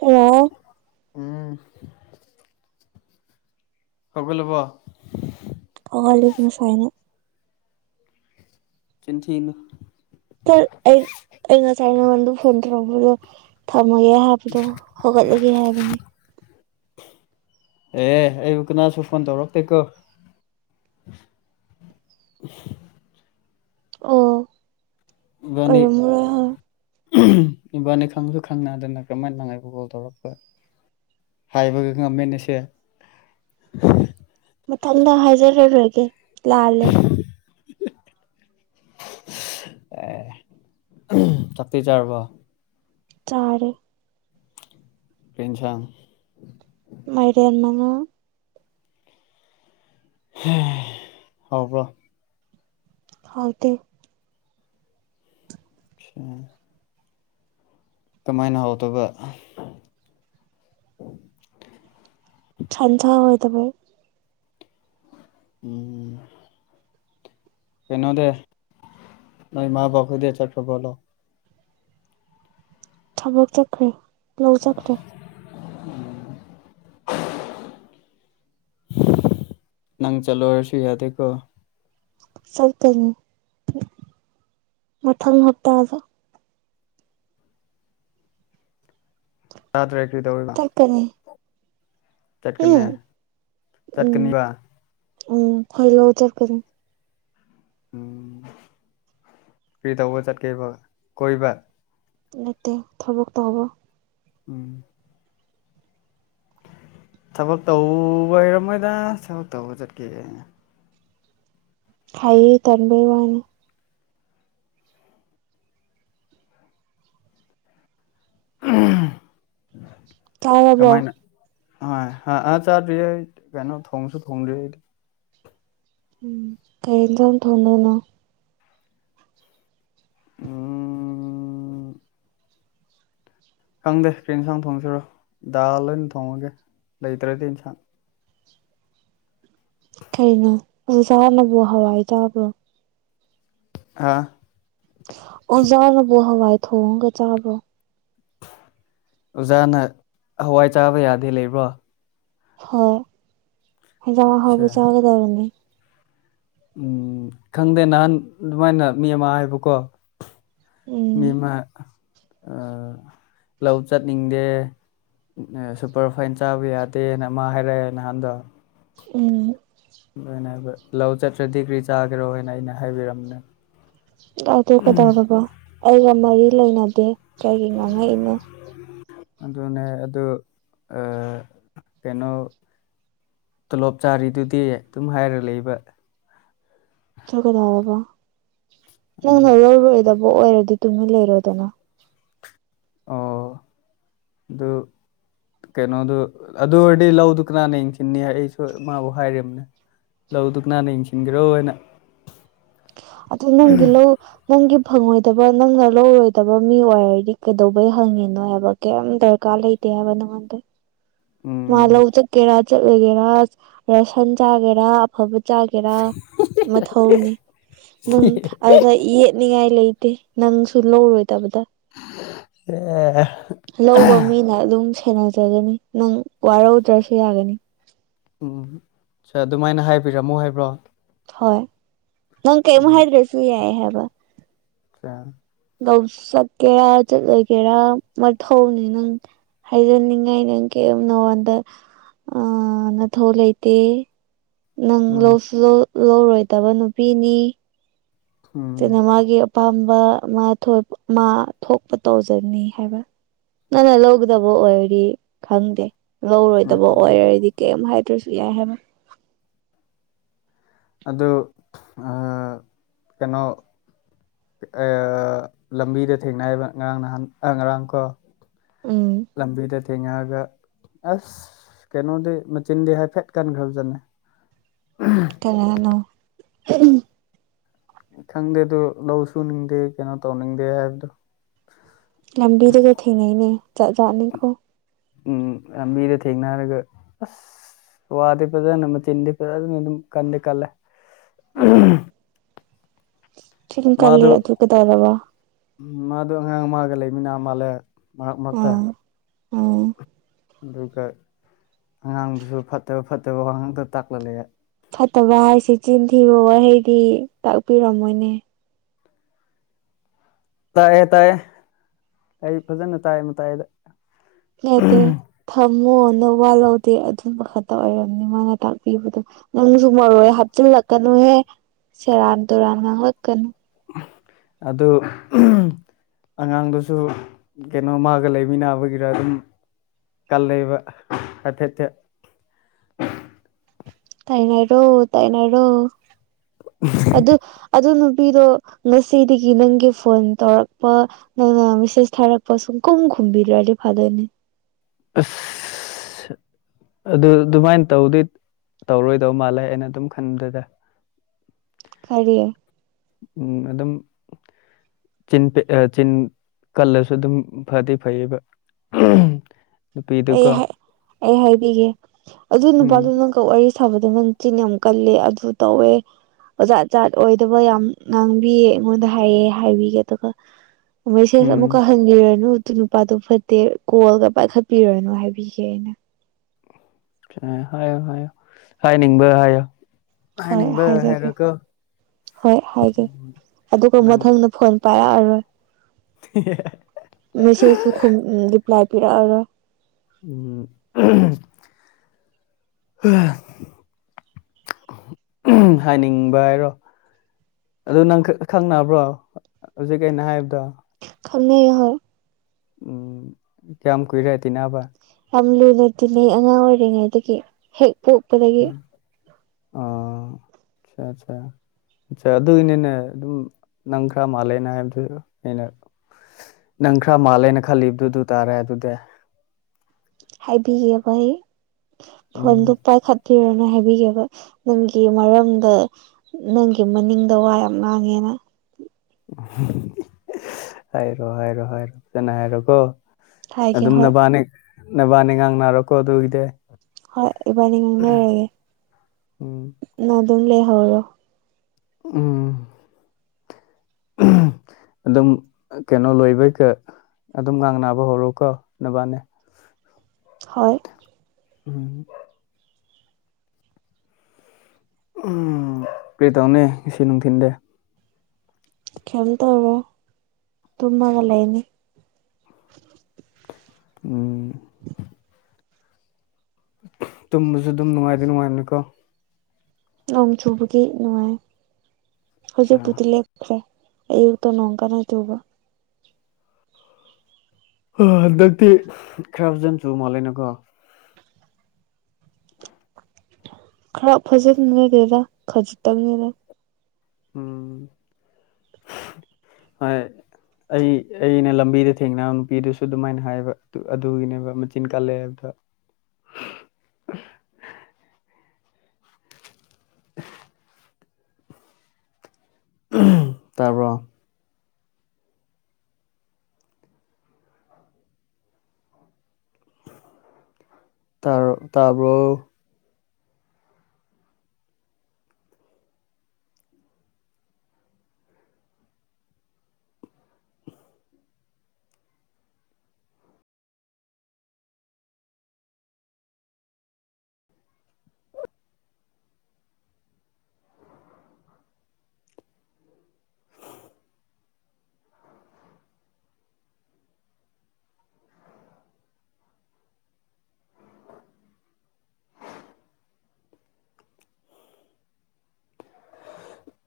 Hello ꯎꯝ ꯍꯧꯒꯠ ꯂꯕꯣ ꯋꯥꯂꯀꯝ ꯁꯟ [inaudible] ꯆꯤꯟꯊꯤꯅꯨ ꯑꯩ ꯑꯩ ꯉꯁꯥꯏ ꯅꯉꯣꯟꯗ ꯐꯣꯟ ꯇꯧꯔꯛꯄꯗꯣ ꯊꯝꯃꯒꯦ ꯍꯥꯏꯕꯗꯣ ꯍꯧꯒꯠꯂꯒꯦ ꯍꯥꯏꯕꯅꯤ ꯑꯦ ꯑꯩꯕꯨ ꯀꯅꯥꯁꯨ ꯐꯣꯟ ꯇꯧꯔꯛꯇꯦꯀꯣ ꯑꯣ ꯏꯕꯥꯅꯤ ꯑꯣ ꯃꯣꯔ ꯍ ꯏꯕꯥꯅꯤ ꯈꯪꯁꯨ ꯈꯪꯅꯗꯅ ꯀꯔꯝꯍꯥꯏꯅ ꯑꯩꯉꯣꯟꯗꯥ ꯀꯣꯜ ꯇꯧꯔꯛꯄ ꯍꯥꯏꯕꯒ ꯉꯝꯃꯦꯅꯦ ꯑꯁꯦ ꯃꯊꯪꯗ ꯍꯥꯏꯖꯔꯨꯔꯒꯦ ꯂꯥꯜꯂꯦ ꯑꯦ ꯊꯥꯛꯤꯖꯥꯔꯕ ꯆꯥꯔꯦ ꯀꯩ ꯍꯦꯟꯁꯡ ꯃꯥꯏꯔ ꯌꯥꯝꯃꯅ ꯍꯦꯏ ꯍꯥꯑꯣꯕꯔꯣ ꯍꯧꯗ ꯎ ꯀꯃꯥꯏꯅ ꯍꯥꯎꯗꯕ ꯊꯥꯟ ꯊꯥ ꯑꯣꯏꯇꯥꯕꯥ ꯎꯝ ꯀꯩꯅꯣꯗ ꯅꯣꯏ ꯃꯥ ꯄ ꯀꯗ ꯆꯠꯄꯕꯣꯂꯣ ꯊꯕꯛ ꯆꯠꯈ꯭ꯔꯦ ꯂꯧꯖꯈ꯭ꯔꯦ ꯎꯝ ꯅꯪ ꯆꯠꯂꯣꯏꯔꯁꯨ ꯌꯥꯗꯦꯀꯣ ꯁ ꯀꯅꯤ ꯃꯊꯪ ꯍꯥꯞꯇꯥꯗ ꯔꯇ꯭ꯔ ꯑꯦꯈꯔꯤꯗꯧꯔꯒ ꯆꯠꯀꯅꯤ ꯎꯝ ꯎꯝ ꯆꯠꯀꯅꯤꯕ ꯎꯝ ꯍꯣꯏ ꯂꯧ ꯑꯣꯗꯔ ꯀ ꯎꯝ ꯐꯔꯤ ꯇꯧꯕ ꯆꯠ ꯀꯦ ꯐ ꯀ ꯅꯇꯩ ꯊꯕꯣꯛ ꯇꯍꯧꯕꯣ ꯎꯝ ꯊꯕꯛ ꯇꯧꯕ ꯍꯔꯝꯃꯣꯏꯗ ꯊꯕꯛ ꯇꯧꯕ ꯆꯠꯀꯦꯩꯅ ꯍꯥꯏꯌꯦ ꯇꯔꯕꯩ ꯋꯥꯅꯤ ꯆꯥꯔꯕꯣ ꯀꯃꯥꯏꯅ ꯑ ꯑꯥ ꯆꯥꯗ꯭ꯔꯤ ꯑꯩ ꯀꯩꯅꯣ ꯊꯣꯡꯁꯨ ꯊꯣꯡꯗ꯭ꯔꯤ ꯑꯩꯗꯤ ꯎꯝ ꯀꯩꯖꯝ ꯊꯣꯡꯅꯨꯅꯣ ꯎꯥ ꯈꯪꯗꯦ ꯀꯔꯤ ꯏꯟꯁꯥꯡ ꯊꯣꯡꯁꯤꯔꯣ ꯗꯥꯜꯣꯏ ꯑꯣꯏꯅ ꯊꯣꯡꯉꯒꯦ ꯂꯩꯇ꯭ꯔꯗꯤ ꯌꯦꯟꯁꯥꯡ ꯀꯅꯣ ꯑꯣꯖꯥꯅꯕꯣ ꯍꯋꯥꯏ ꯇꯥꯕ꯭ꯔꯣ ꯍꯥꯥ ꯑꯣꯖꯥꯔꯕꯣ ꯍꯋꯥꯏ ꯊꯣꯡꯒ ꯆꯥꯕꯣ ꯑꯣꯖꯥꯅ ꯍꯋꯥꯏ ꯆꯥꯕ ꯌꯥꯗꯦ ꯂꯩꯕ꯭ꯔꯣ ꯍꯣꯏ ꯆꯥ ꯁꯦ ꯍꯕ ꯆꯥꯒꯗꯔꯅꯤ ꯎꯝ ꯈꯪꯗꯦ ꯅꯍꯥꯟ ꯑꯗꯨꯃꯥꯏꯅ ꯃꯤ ꯑꯃ ꯍꯥꯏꯕꯀꯣ ꯃꯃ ꯞꯌ ꯂꯧ ꯆꯠꯅꯤꯡꯗꯦ ꯁꯨꯄꯔ ꯐꯥꯏꯟ ꯆꯥꯕ ꯌꯥꯗꯦꯅ ꯑꯃ ꯍꯥꯏꯔꯛꯑꯦ ꯅꯍꯥꯟꯗꯣ ꯎꯝ ꯑꯗꯨꯅꯦ ꯂꯧ ꯆꯠꯇ꯭ꯔꯗꯤ ꯀ꯭ꯔꯤ ꯆꯥꯈꯦꯔꯣ ꯍꯥꯏꯅ ꯑꯩꯅ ꯍꯥꯏꯕꯤꯔꯝꯅꯦ ꯑꯗꯨ ꯀꯗꯧꯔꯕ ꯑꯩꯒ ꯃꯔꯤ ꯂꯩꯅꯗꯦ ꯀꯩꯒꯤ ꯉꯥꯡꯉꯛꯏꯅꯣ ꯑꯗꯨꯅꯦ ꯑꯗꯨ ꯑ ꯀꯩꯅꯣ ꯇꯣꯂꯣꯞ ꯆꯥꯔꯤꯗꯨꯗꯤ ꯑꯗꯨꯝ ꯍꯥꯏꯔ ꯂꯩꯕ ꯁꯔꯀꯗꯥ ꯕꯥ ꯑꯗꯨ ꯅꯪꯅ ꯂꯧꯔꯣꯏꯗꯕ ꯑꯣꯏꯔꯗꯤ ꯇꯨꯃꯤꯟ ꯂꯩꯔꯣꯏꯗꯅ ꯑꯣ [inaudible] ꯑꯗꯨ ꯀꯩꯅꯣꯗꯨ ꯑꯗꯨ ꯑꯣꯏꯔꯗꯤ ꯂꯧꯗꯨ ꯀꯅꯥꯅ ꯌꯦꯡꯁꯤꯟꯅꯤ ꯑꯩꯁꯨ ꯃꯥꯕꯨ ꯍꯥꯏꯅꯦ ꯂꯧꯗꯨ ꯀꯅꯥꯟꯅ ꯌꯦꯡꯁꯤꯟꯈ꯭ꯔꯣ ꯍꯥꯏꯅ ꯑ ꯅꯒꯤꯂꯣ ꯅꯪꯒꯤ ꯐꯪꯉꯣꯏꯗꯕ ꯅꯪꯅ ꯂꯧꯔꯣꯏꯗꯕ ꯃꯤ ꯑꯣꯏꯔꯗꯤ ꯀꯩꯗꯧꯕꯩ ꯍꯪꯉꯤꯅꯣ ꯍꯥꯏꯕ ꯇ ꯀꯥ ꯂꯩꯗꯦꯕ ꯅ ꯃꯗ ꯎꯝ ꯃꯥ ꯂꯧ ꯆꯠꯀꯦꯔꯥ ꯆꯠꯂꯒꯦꯔꯥ ꯔꯁꯟ ꯆꯥꯒꯦꯔꯥ ꯑꯐꯕ ꯆꯥꯒꯦꯔꯥ ꯃꯊꯧꯅꯤ ꯑꯗꯨꯗ ꯌꯦꯠꯅꯤꯡꯉꯥꯏ ꯂꯩꯇꯦ ꯅꯪꯁꯨ ꯂꯧꯔꯣꯏꯗꯕꯗ ꯑꯦ ꯂꯧꯕ ꯃꯤꯅ ꯑꯗꯨꯝ ꯁꯦꯟꯅꯖꯒꯅꯤ ꯅꯪ ꯋꯥꯔꯧꯗ꯭ꯔꯁꯨ ꯌꯥꯒꯅꯤ ꯎꯝ ꯑꯗꯨꯃꯥꯏꯅ ꯍꯥꯏꯕꯤꯔꯝꯃꯣ ꯍꯥꯏꯕ꯭ꯔꯣ ꯍꯣꯏ ꯅꯪ ꯀꯩꯝꯨ ꯎꯝ ꯍꯥꯏꯗ꯭ꯔꯁꯨ ꯌꯥꯏ ꯍꯥꯏꯕ ꯆ ꯆꯠꯀꯦꯔꯥ ꯆꯠꯂꯒꯦꯔꯥ ꯃꯊꯧꯅꯤ ꯅꯪ ꯍꯥꯏꯖꯅꯤꯡꯉꯥꯏ ꯅꯪ ꯀꯔꯤꯨꯝ ꯅꯉꯣꯟꯗ ꯑ ꯅ ꯍꯣꯂꯥꯏꯇ ꯅꯪ ꯂꯧꯁꯨ ꯂꯧꯔꯣꯏꯗꯕ ꯅꯨꯄꯤꯅꯤ ꯎꯝ ꯑꯗꯨꯅ ꯃꯥꯒꯤ ꯑꯄꯥꯝꯕ ꯃꯥ ꯃꯥ ꯊꯣꯛꯄ ꯇꯧꯖꯅꯤ ꯍꯥꯏꯕ ꯅ ꯅ ꯂꯧꯒꯗꯕ ꯑꯣꯏꯔꯗꯤ ꯈꯪꯗꯦ ꯎꯝ ꯂꯧꯔꯣꯏꯗꯕ ꯑꯣꯏꯔꯔꯗꯤ ꯀꯩꯝ ꯍꯥꯏꯗ꯭ꯔꯁꯨ ꯌꯥꯏ ꯍꯥꯏꯕ ꯑꯗꯨ ꯀꯩꯅꯣ ꯂꯝꯕꯤꯗ ꯊꯦꯡꯅꯕ ꯉꯔꯥꯡ ꯅꯍꯥꯟ ꯉꯔꯥꯡ ꯀꯣ ꯎꯝ ꯂꯝꯕꯤꯗ ꯊꯦꯡꯉꯛꯑꯒ ꯑꯁ ꯀꯩꯅꯣꯗꯤ ꯃꯆꯤꯟꯗꯤ ꯍꯥꯏꯐꯦꯠ ꯀꯟꯈ꯭ꯔꯕꯖꯠꯅꯤ ꯀꯩꯅꯅꯣ ꯈꯪꯗꯦ ꯑꯗꯨ ꯂꯧ ꯁꯨꯅꯤꯡꯗꯦ ꯀꯩꯅꯣ ꯇꯧꯅꯤꯡꯗꯦ ꯍꯥꯏꯕꯗꯣ ꯂꯝꯕꯤꯗꯨꯁꯨ ꯊꯦꯡꯅꯩꯅꯦ ꯖꯥꯠ ꯥꯖꯥꯠꯅꯤꯀꯣ ꯎꯝ ꯂꯝꯕꯤꯗ ꯊꯦꯡꯅꯔꯒ ꯑꯁ ꯋꯥꯗꯤꯄꯗ ꯅꯝꯕ ꯆꯤꯤꯄꯗꯅꯝ ꯀꯟꯗꯨ ꯀꯜꯂꯦ ꯆꯤꯡ ꯀꯜꯂꯤ ꯑꯗꯨ ꯀ ꯇꯔꯕ ꯎ ꯃꯥꯗꯣ ꯑꯉꯥꯡ ꯃꯥꯒ ꯂꯩꯃꯤꯅ ꯃꯥꯜꯂꯦ ꯃꯔꯛ ꯃꯔꯛꯇ ꯑꯝ ꯑꯝ ꯑꯗꯨꯒ ꯑꯉꯥꯡꯗꯨꯁꯨ ꯐꯠꯇꯕ ꯐꯠꯇꯕ ꯋꯥꯉꯥꯡꯗ ꯇꯥꯛꯂꯛꯂꯦ ꯐꯠꯇꯕ ꯍꯥꯏꯁꯤ ꯆꯤꯟ ꯊꯤꯕ ꯋꯥꯍꯩꯗꯤ ꯇꯥꯛꯄꯤꯔꯝꯃꯣꯏꯅꯦ ꯇꯥꯛꯑꯦ ꯇꯥꯛꯑꯦ ꯑꯩ ꯐꯖꯅ ꯇꯥꯏ ꯃꯇꯥꯏꯗ ꯅꯠꯇꯦ ꯊꯝꯃꯣꯅ ꯋꯥꯠꯍꯧꯗꯦ ꯑꯗꯨꯝꯕ ꯈꯛꯇ ꯑꯣꯏꯔꯝꯅꯤ ꯃꯥꯅ ꯇꯥꯛꯄꯤꯕꯗꯣ ꯅꯪꯁꯨ ꯃꯔꯣꯏ ꯍꯥꯞꯆꯤꯜꯂꯛꯀꯅꯨꯍꯦ ꯁꯦꯔꯥꯟ ꯇꯨꯔꯥꯟ ꯉꯥꯡꯂꯛꯀꯅꯨ ꯑꯗꯨꯗ ꯑꯉꯥꯡꯗꯨꯁꯨ ꯀꯩꯅꯣ ꯃꯥꯒ ꯂꯩꯃꯤꯟꯅꯕꯒꯤꯔ ꯑꯗꯨꯝ ꯀꯜꯂꯕ ꯍꯥꯏꯐꯦꯠꯠꯇ ꯇꯥꯏꯅꯔꯣ ꯇꯥꯏꯅꯔꯣ ꯑꯗꯨ ꯑꯗꯨ ꯅꯨꯄꯤꯗꯣ ꯉꯁꯤꯗꯒꯤ ꯅꯪꯒꯤ ꯐꯣꯟ ꯇꯧꯔꯛꯄ ꯅ ꯃꯤꯁꯤꯦꯁ ꯊꯔꯥꯛ ꯄꯁꯨꯡ ꯀꯨꯝꯃ ꯈꯨꯝꯕꯤꯔ ꯔꯔꯦ ꯐꯥꯜꯅꯤ ꯑꯁ ꯑꯁ ꯑꯗꯨ ꯑꯗꯨꯃꯥꯏꯅ ꯇꯧꯗꯤ ꯇꯧꯔꯣꯏꯗꯧ ꯃꯥꯜꯂꯦ ꯑꯩꯅ ꯑꯗꯨꯝ ꯈꯟꯗꯗ ꯀꯔꯤꯌ ꯎꯝ ꯑꯗꯨꯝ ꯤꯟ ꯆꯤꯟ ꯀꯜꯂꯁꯨ ꯑꯗꯨꯝ ꯐꯗꯤ ꯐꯩꯌꯦꯕ ꯎꯝ ꯑꯩ ꯑꯩ ꯍꯥꯏꯕꯤꯒꯦ ꯑꯗꯨ ꯎꯝ ꯅꯨꯄꯥꯗꯨꯣ ꯅꯪ ꯀ ꯋꯥꯔꯤ ꯁꯥꯕꯗ ꯃꯆꯤꯟ ꯌꯥꯝ ꯀꯜꯂꯦ ꯑꯗꯨ ꯇꯧꯋꯦ ꯑꯣꯖꯥ ꯖꯥꯠ ꯑꯣꯏꯗꯕ ꯌꯥꯝ ꯉꯥꯡꯕꯤꯌꯦ ꯑꯩꯉꯣꯟꯗ ꯍꯥꯏꯌꯦ ꯍꯥꯏꯕꯤꯒꯦ ꯑꯗꯨꯒ ꯃꯦꯁꯦꯁ ꯎꯝ ꯑꯃꯨꯛꯀ ꯍꯟꯈꯤꯔꯅꯨ ꯑꯗꯨ ꯅꯨꯄꯥꯗꯨꯣ ꯐꯠꯇꯦ ꯀꯣꯜꯒ ꯄꯥꯏꯈꯠꯄ ꯄꯤꯔꯅꯨ ꯍꯥꯏꯕꯤꯒꯦ ꯑꯩꯅ ꯍꯥꯏꯌꯣ ꯍꯥꯏꯌꯣ ꯍꯥꯏꯅꯤꯡꯕ ꯍꯥꯏꯌꯣ ꯍꯣꯏ ꯍꯥꯏꯅꯤꯡꯕ ꯍꯥꯏꯖꯒꯦ ꯍꯥꯏꯔꯣꯀꯣ ꯍꯣꯏ ꯍꯥꯏꯖꯦ ꯑꯗꯨꯒ ꯅꯪ ꯃꯊꯪꯗ ꯐꯣꯟ ꯄꯔꯔꯣꯏ ꯍ ꯃꯦꯁꯦꯖꯁꯨꯨ ꯔꯤꯄ꯭ꯂꯥꯏ ꯄꯤꯔꯛꯑꯒ ꯎꯟ ꯎꯟ ꯍꯥꯏꯅꯤꯡꯕ ꯍꯥꯏꯔꯣ ꯑꯗꯨ ꯅꯪ ꯈꯪꯅꯕ꯭ꯔꯣ ꯍꯧꯖꯤꯛ ꯀꯤ ꯑꯩꯅ ꯍꯥꯏꯕꯗꯣ ꯈꯪꯅꯩ ꯑ ꯍꯣꯏ ꯎꯝ ꯀꯌꯥꯝ ꯀꯨꯏꯔꯦ ꯇꯤꯟꯅꯕ ꯌꯥꯝ ꯂꯨꯅ ꯇꯤꯟꯅꯩ ꯑꯉꯥꯡ ꯑꯣꯏꯔꯤꯉꯩꯗꯒꯤ ꯍꯦꯛ ꯄꯣꯛꯄꯗꯒꯤ [unintelligible] ꯑꯆꯥ ꯑꯆꯥ ꯑꯆꯥ ꯑꯗꯨꯒꯤꯅꯤꯅꯦ ꯑꯗꯨꯝ ꯅꯪ ꯈꯔ ꯃꯥꯜꯂꯦꯅ ꯍꯥꯏꯕꯗꯨ ꯑꯩꯅ ꯅꯪ ꯈꯔ ꯃꯥꯜꯂꯦꯅ ꯈꯜꯂꯤꯕꯗꯨꯗꯨ ꯇꯥꯔꯦ ꯑꯗꯨꯗꯤ ꯍꯥꯏꯕꯤꯒꯦ꯫ ꯑꯩ ꯎꯝ ꯐꯣꯟꯗꯨ ꯄꯥꯏꯈ ꯊꯤꯔꯅ ꯍꯥꯏꯕꯤꯒꯕ ꯅꯪꯒꯤ ꯃꯔꯝꯗꯩ ꯅꯪꯒꯤ ꯃꯅꯤꯡꯗ ꯋꯥ ꯌꯥꯝ ꯉꯥꯡꯉꯦꯅ ꯎ ꯍꯥꯏꯔꯣ ꯍꯥꯏꯔꯣ ꯍꯥꯏꯔꯣ ꯐꯖꯅ ꯍꯥꯏꯔꯣꯀꯣ ꯍꯥꯏꯒꯦ ꯑꯗꯨꯝ ꯍꯣꯏ ꯅꯕꯥꯅꯤ ꯅꯕꯥꯅꯤ ꯉꯥꯡ ꯅꯥꯔꯣꯀꯣ ꯑꯗꯨꯒꯤꯗꯤ ꯍꯣꯏ ꯏꯕꯥꯅꯤ ꯉꯥꯡꯅꯔꯒꯦ ꯎꯝ ꯅꯡ ꯑꯗꯨꯝ ꯂꯩꯍꯧꯔꯣ ꯎꯝ ꯑꯗꯨꯝ ꯀꯩꯅꯣ ꯂꯣꯏꯕꯩꯒ ꯑꯗꯨꯝ ꯉꯥꯡ ꯅꯥꯅꯕ ꯍꯧꯔꯣꯀꯣ ꯅꯕꯥꯟꯅꯤ ꯍꯣꯏ ꯎꯝ ꯎꯝ ꯀꯔꯤ ꯇꯧꯅꯤ ꯉꯁꯤ ꯅꯨꯡꯊꯤꯟꯗꯤ ꯀꯩꯝ ꯇꯧꯔꯣ ꯇꯨꯝꯃꯒ ꯂꯩꯅꯤ ꯎꯝ ꯇꯨꯝꯕꯁꯨ ꯑꯗꯨꯝ ꯅꯨꯡꯉꯥꯏꯗꯤ ꯅꯨꯡꯉꯥꯏꯕꯅꯤꯀꯣ ꯅꯣꯡ ꯆꯨꯕꯒꯤ ꯅꯨꯡꯉꯥꯏ ꯆꯥ ꯍꯧꯖꯤꯛꯄꯗꯤꯂꯦꯛ ꯑꯌꯨꯛꯇ ꯅꯣꯡ ꯀꯟ ꯅ ꯆꯨꯕꯥ ꯍꯟꯗꯛꯇꯤ ꯈꯔ ꯍꯖꯟ ꯆꯨ ꯃꯥꯜꯂꯦꯅꯀꯣ ꯈꯔ ꯐꯖꯅꯔꯦꯔꯥ ꯈꯖꯤꯛꯇꯪꯅꯤꯔ ꯎꯝ ꯍꯣꯏ ꯑꯩ ꯑꯩꯅ ꯂꯝꯕꯤꯗ ꯊꯦꯡꯅꯕ ꯅꯨꯄꯤꯗꯨꯁꯨ ꯑꯗꯨꯃꯥꯏꯅ ꯍꯥꯏꯕ ꯑꯗꯨꯒꯤꯅꯦꯕ ꯃꯆꯤꯟ ꯀꯜꯂꯦ ꯍꯥꯏꯕꯗ [unintelligible] [unintelligible] ꯇꯥꯕ꯭ꯔꯣ ꯇꯥꯔꯣ ꯇꯥꯕ꯭ꯔꯣ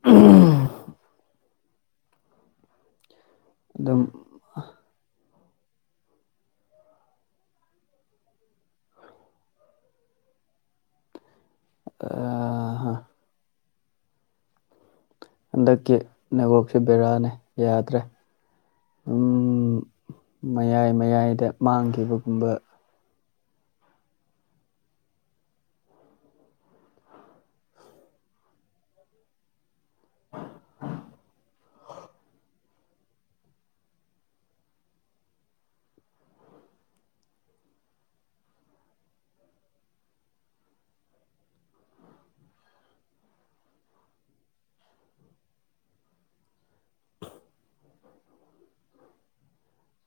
[unintelligible] ꯑꯗꯨꯝ ꯑ ꯍꯟꯗꯛꯀꯤ ꯅꯕꯛꯁꯦ ꯕꯦꯔꯥꯅꯦ ꯌꯥꯗ꯭ꯔꯦ ꯎꯝ ꯃꯌꯥꯏ ꯃꯌꯥꯏꯗ ꯃꯥꯡꯒꯤꯕꯒꯨꯝꯕ [inaudible]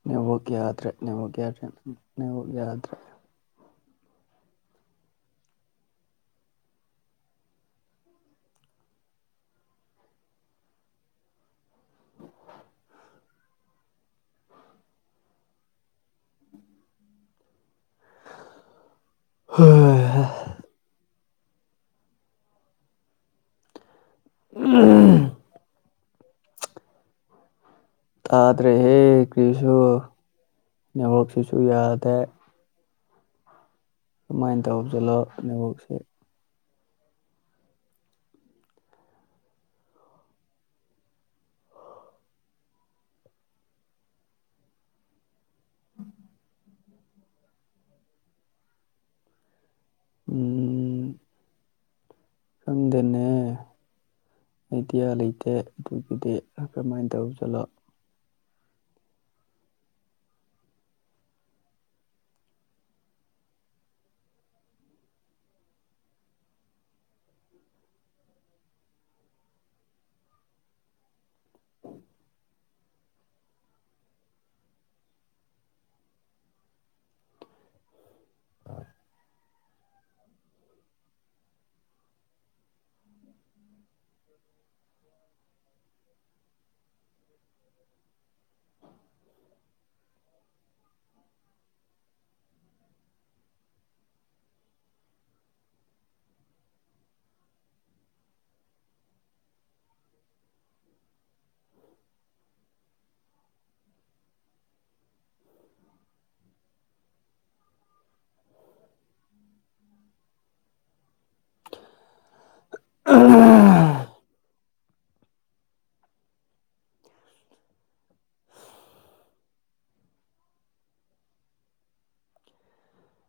ꯅꯦꯠꯋꯥꯛ ꯌꯥꯗ꯭ꯔꯦ ꯅꯦꯠꯋꯥꯛ ꯌꯥꯗ꯭ꯔꯦ [unintelligible] ꯌꯥꯗ꯭ꯔꯦ [unintelligible] [unintelligible] ꯇꯥꯗ꯭ꯔꯦꯍꯦ ꯀꯔꯤꯁꯨ ꯅꯦꯠꯋꯥꯛꯁꯤꯁꯨ ꯌꯥꯗꯦ ꯑꯗꯨꯃꯥꯏꯅ ꯇꯧꯁꯤꯂꯣ ꯅꯦꯠꯋꯥꯛꯁꯨ ꯎꯝ ꯈꯪꯗꯦꯅꯦ ꯑꯥꯏꯗꯤꯌꯥ ꯂꯩꯇꯦ ꯑꯗꯨꯒꯤꯗꯤ ꯀꯃꯥꯏꯅ ꯇꯧꯁꯤꯟꯂꯣ [inaudible] [unintelligible]